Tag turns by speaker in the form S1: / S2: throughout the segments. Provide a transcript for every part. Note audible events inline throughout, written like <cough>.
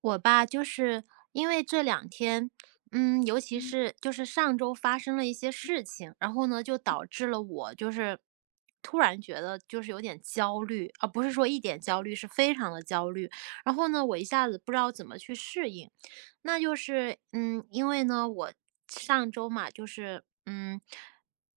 S1: 我吧，就是因为这两天，尤其是就是上周发生了一些事情，然后呢，就导致了我就是突然觉得就是有点焦虑，啊，不是说一点焦虑，是非常的焦虑。然后呢，我一下子不知道怎么去适应，那就是因为呢，我上周嘛，就是。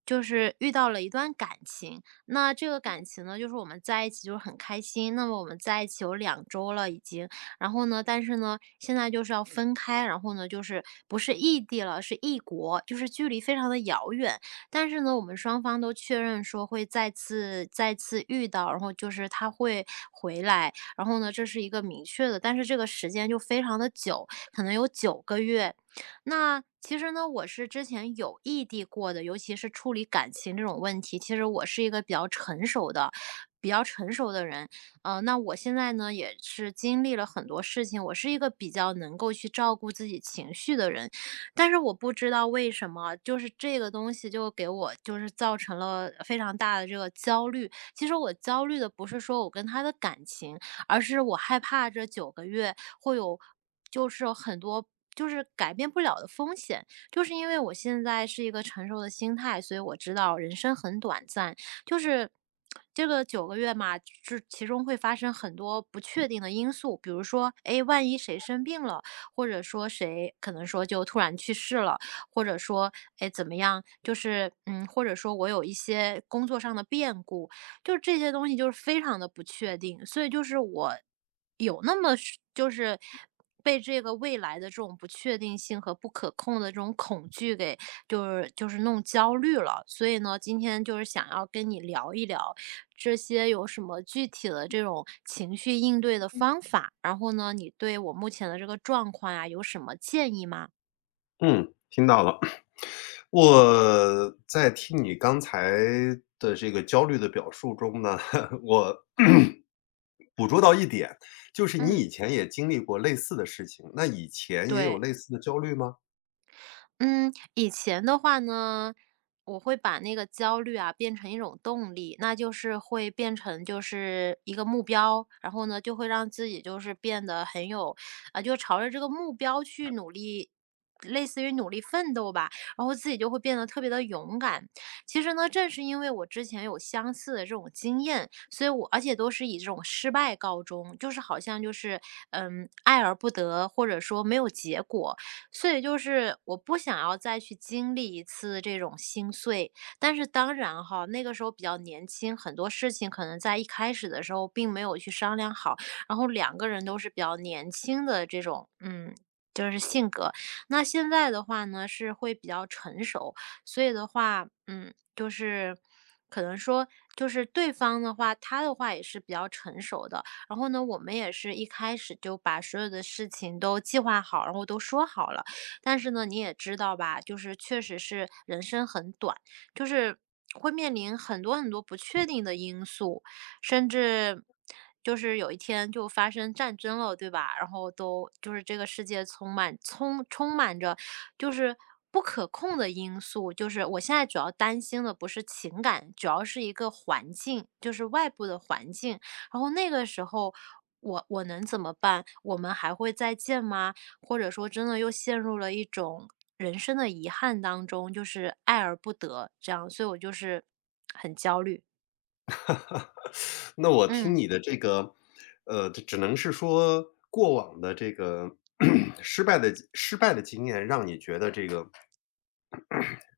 S1: 就是遇到了一段感情，那这个感情呢，就是我们在一起就是很开心。那么我们在一起有2周了已经，然后呢，但是呢，现在就是要分开，然后呢，就是不是异地了，是异国，就是距离非常的遥远。但是呢，我们双方都确认说会再次遇到，然后就是他会回来，然后呢，这是一个明确的，但是这个时间就非常的久，可能有九个月。那其实呢，我是之前有异地过的，尤其是处理感情这种问题，其实我是一个比较成熟的人。那我现在呢，也是经历了很多事情，我是一个比较能够去照顾自己情绪的人，但是我不知道为什么，就是这个东西就给我就是造成了非常大的这个焦虑。其实我焦虑的不是说我跟他的感情，而是我害怕这九个月会有，就是有很多。就是改变不了的风险，就是因为我现在是一个成熟的心态，所以我知道人生很短暂，就是这个九个月嘛，这其中会发生很多不确定的因素，比如说，哎，万一谁生病了，或者说谁可能说就突然去世了，或者说，哎，怎么样，就是或者说我有一些工作上的变故，就是这些东西就是非常的不确定，所以就是我有那么是就是被这个未来的这种不确定性和不可控的这种恐惧给就是弄焦虑了，所以呢，今天就是想要跟你聊一聊，这些有什么具体的这种情绪应对的方法？然后呢，你对我目前的这个状况呀，有什么建议吗？
S2: 嗯，听到了。<clears throat> 我在听你刚才的这个焦虑的表述中呢，<laughs> 我 <clears throat> 捕捉到一点，就是你
S1: 嗯，
S2: 以前也经历过类似的事情，那以前也有
S1: 对。
S2: 类似的焦虑吗？
S1: 嗯，以前的话呢，我会把那个焦虑啊变成一种动力，那就是会变成就是一个目标，然后呢就会让自己就是变得很有，啊、就朝着这个目标去努力，类似于努力奋斗吧，然后自己就会变得特别的勇敢。其实呢，正是因为我之前有相似的这种经验，所以我而且都是以这种失败告终，就是好像就是爱而不得，或者说没有结果，所以就是我不想要再去经历一次这种心碎，但是当然哈，那个时候比较年轻，很多事情可能在一开始的时候并没有去商量好，然后两个人都是比较年轻的这种，就是性格。那现在的话呢，是会比较成熟，所以的话，就是可能说，就是对方的话，他的话也是比较成熟的。然后呢，我们也是一开始就把所有的事情都计划好，然后都说好了。但是呢，你也知道吧，就是确实是人生很短，就是会面临很多很多不确定的因素，甚至就是有一天就发生战争了，对吧？然后都就是这个世界充满着就是不可控的因素，就是我现在主要担心的不是情感，主要是一个环境，就是外部的环境。然后那个时候。我能怎么办？我们还会再见吗？或者说真的又陷入了一种人生的遗憾当中，就是爱而不得这样，所以我就是很焦虑。
S2: <laughs> 那我听
S1: 嗯，
S2: 你的这个，这只能是说过往的这个 <clears throat> 失败的经验，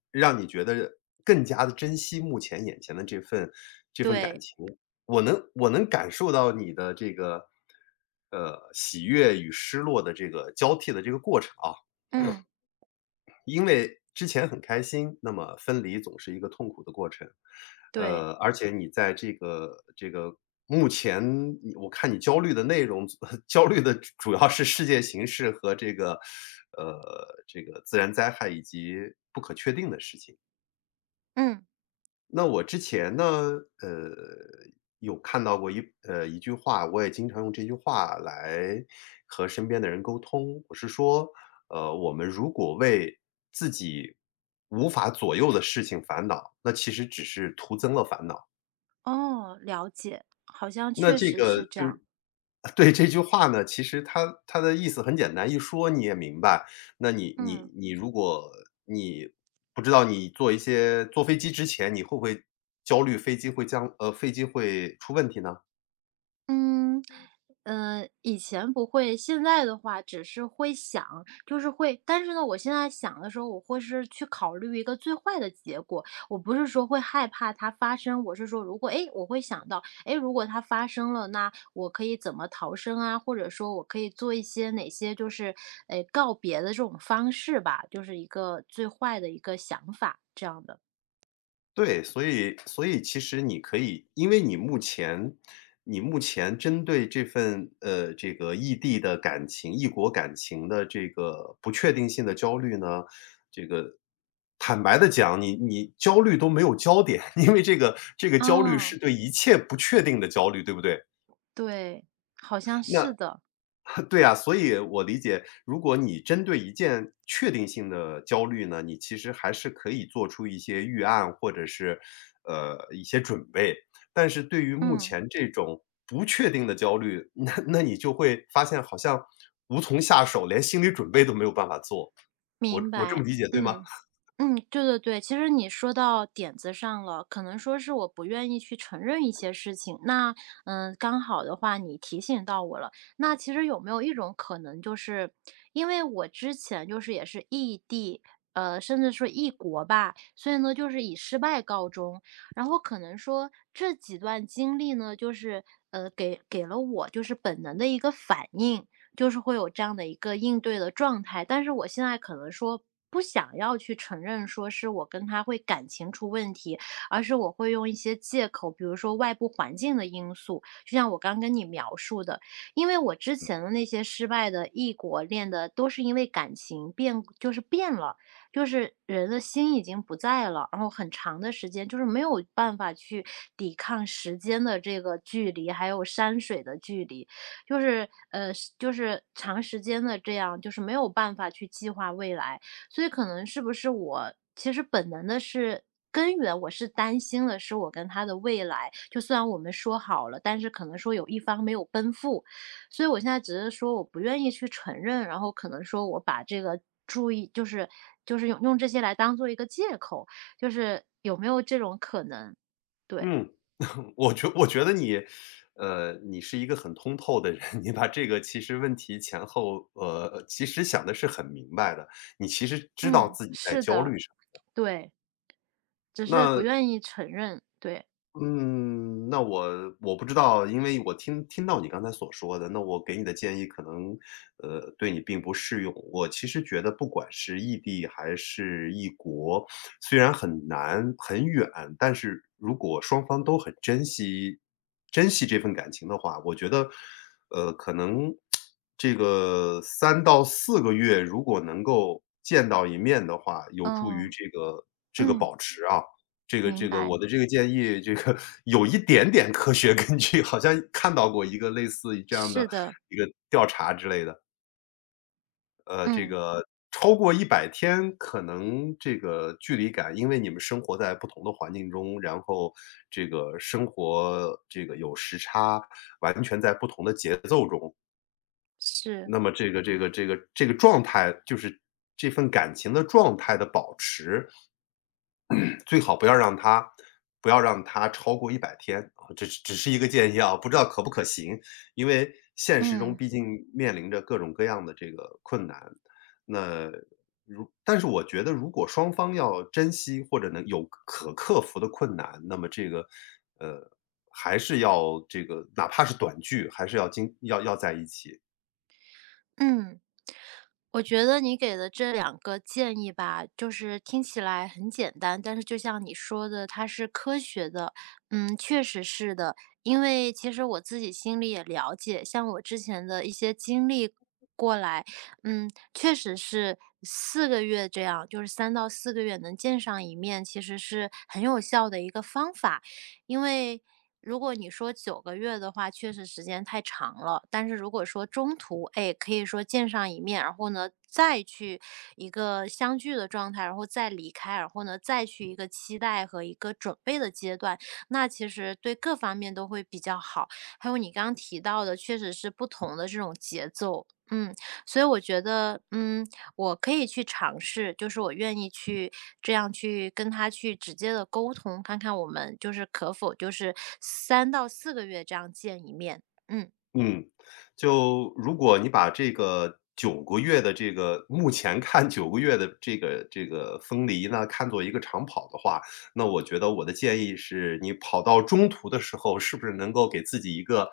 S2: 让你觉得更加的珍惜目前眼前的这份感
S1: 对，
S2: 情。我能感受到你的这个，喜悦与失落的这个交替的这个过程啊。
S1: 嗯
S2: 因为之前很开心，那么分离总是一个痛苦的过程。
S1: 对，
S2: 而且你在这个目前你我看你焦虑的内容 <laughs> 焦虑的主要是世界形势和这个，这个自然灾害以及不可确定的事情。
S1: 嗯，
S2: 那我之前呢，呃，有看到过一句话，我也经常用这句话来和身边的人沟通。我是说，我们如果为自己无法左右的事情烦恼，那其实只是徒增了烦恼。
S1: 哦，了解，好像
S2: 那
S1: 确
S2: 这
S1: 实
S2: 个
S1: 是这
S2: 就
S1: 样。
S2: 是对，这句话呢，其实它的意思很简单，一说你也明白。那你
S1: 嗯。
S2: 你你如果你不知道你坐一些坐飞机之前，你会不会焦虑飞机会出问题呢？
S1: 嗯，以前不会，现在的话只是会想，就是会，但是呢，我现在想的时候，我会是去考虑一个最坏的结果，我不是说会害怕它发生，我是说如果，诶，我会想到，诶，如果它发生了，那我可以怎么逃生啊？或者说我可以做一些哪些就是，诶，告别的这种方式吧，就是一个最坏的一个想法这样的。
S2: 对，所以其实你可以因为你目前针对这份，这个异地的感情异国感情的这个不确定性的焦虑呢坦白的讲，你焦虑都没有焦点，<laughs> 因为这个焦虑
S1: 啊，
S2: 是对一切不确定的焦虑，对不对？
S1: 对，好像是的，
S2: <laughs> 对啊，所以我理解，如果你针对一件确定性的焦虑呢，你其实还是可以做出一些预案或者是，一些准备。但是对于目
S1: 嗯。
S2: 前这种不确定的焦虑，<laughs> 那你就会发现好像无从下手，连心理准备都没有办法做。我
S1: 明
S2: 我这
S1: 白，
S2: 么理解对吗？
S1: 嗯，嗯，对对对，其实你说到点子上了，可能说是我不愿意去承认一些事情，那刚好的话你提醒到我了，那其实有没有一种可能，就是因为我之前就是也是异地，甚至说异国吧，所以呢就是以失败告终，然后可能说这几段经历呢，就是给了我就是本能的一个反应。就是会有这样的一个应对的状态。但是我现在可能说不想要去承认，说是我跟他会感情出问题，而是我会用一些借口，比如说外部环境的因素，就像我刚跟你描述的，因为我之前的那些失败的异国恋的，都是因为感情变，就是变了，就是人的心已经不在了，然后很长的时间就是没有办法去抵抗时间的这个距离，还有山水的距离，就是，是就是长时间的这样，就是没有办法去计划未来。所以可能是不是我其实本能的是根源，我是担心的是我跟他的未来，就虽然我们说好了，但是可能说有一方没有奔赴。所以我现在只是说我不愿意去承认，然后可能说我把这个注意就是用这些来当做一个借口，就是有没有这种可能？对，
S2: 嗯，<laughs> 我觉得你，你是一个很通透的人，<laughs> 你把这个其实问题前后，其实想的是很明白的，你其实知道
S1: 嗯，
S2: 自己在
S1: 是
S2: 焦
S1: 的，
S2: 虑什么。
S1: 对。只是不
S2: 那
S1: 愿意承认，对，
S2: 嗯，那我不知道，因为我听听到你刚才所说的，那我给你的建议可能，对你并不适用。我其实觉得不管是异地还是异国，虽然很难很远，但是如果双方都很珍惜这份感情的话，我觉得，可能这个三到四个月如果能够见到一面的话，有助于
S1: 嗯，
S2: 这个
S1: 嗯，
S2: 保持啊。这个
S1: 明
S2: 这个
S1: 白，
S2: 我的这个建议，这个有一点点科学根据，好像看到过一个类似于这样
S1: 是
S2: 的
S1: 的，
S2: 一个调查之类的。这
S1: 嗯，
S2: 个超过一百天，可能这个距离感，因为你们生活在不同的环境中，然后这个生活这个有时差，完全在不同的节奏中，
S1: 是，
S2: 那么这个状态，就是这份感情的状态的保持，最好不要让它超过一百天啊，这只是一个建议啊，不知道可不可行。因为现实中
S1: 嗯。
S2: 毕竟面临着各种各样的这个困难，那但是我觉得如果双方要珍惜或者能有可克服的困难，那么这个，呃，还是要这个哪怕是短剧，还是要经要要在一起。
S1: 嗯，我觉得你给的这两个建议吧，就是听起来很简单，但是就像你说的，它是科学的，确实是的。因为其实我自己心里也了解，像我之前的一些经历过来，确实是四个月这样，就是三到四个月能见上一面，其实是很有效的一个方法。因为如果你说九个月的话，确实时间太长了，但是如果说中途，哎，可以说见上一面，然后呢，再去一个相聚的状态，然后再离开，然后呢，再去一个期待和一个准备的阶段，那其实对各方面都会比较好。还有你刚刚提到的，确实是不同的这种节奏，所以我觉得。我可以去尝试，就是我愿意去这样去跟他去直接的沟通，看看我们就是可否就是三到四个月这样见一面。嗯
S2: 嗯，就如果你把这个九个月的这个目前看九个月的这个分离呢，看作一个长跑的话，那我觉得我的建议是你跑到中途的时候，是不是能够给自己一个，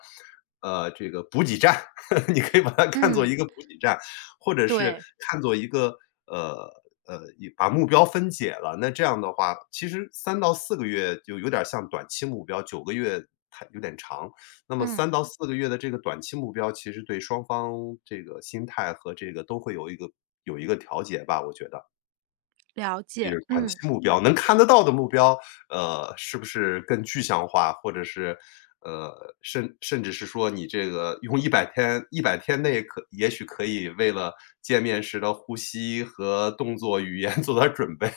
S2: 这个补给站，<laughs> 你可以把它看作
S1: 嗯，
S2: 一个补给站，或者是
S1: 对，
S2: 看作一个，呃，一把目标分解了。那这样的话，其实三到四个月就有点像短期目标九个月它有点长。那么
S1: 嗯，
S2: 三到四个月的这个短期目标，其实对双方这个心态和这个都会有一个调节吧，我觉得。
S1: 了
S2: 也
S1: 解，
S2: 是短期
S1: 嗯。
S2: 目标，能看得到的目标，是不是更具象化，或者是，呃，甚至是说你这个用一百天内可也许可以为了见面时的呼吸和动作语言 <laughs> 做点儿准备。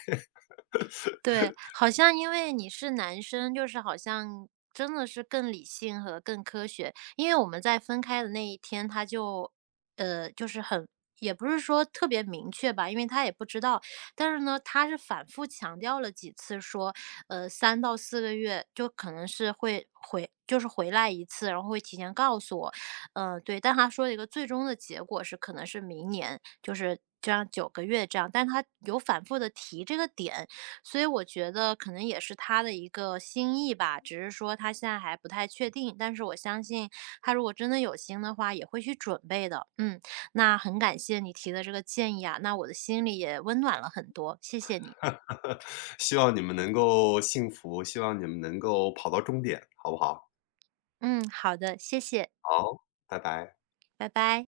S1: 对，好像因为你是男生，就是好像真的是更理性和更科学。因为我们在分开的那一天，他就，就是很，也不是说特别明确吧，因为他也不知道。但是呢，他是反复强调了几次说，三到四个月就可能是会回，就是回来一次，然后会提前告诉我。嗯、对。但他说的一个最终的结果是，可能是明年，就是。这样九个月这样，但他有反复的提这个点，所以我觉得可能也是他的一个心意吧，只是说他现在还不太确定，但是我相信他如果真的有心的话，也会去准备的。嗯，那很感谢你提的这个建议啊，那我的心里也温暖了很多，谢谢你。
S2: <laughs> 希望你们能够幸福，希望你们能够跑到终点，好不好？
S1: 嗯，好的，谢谢，
S2: 好，拜拜。
S1: 拜拜。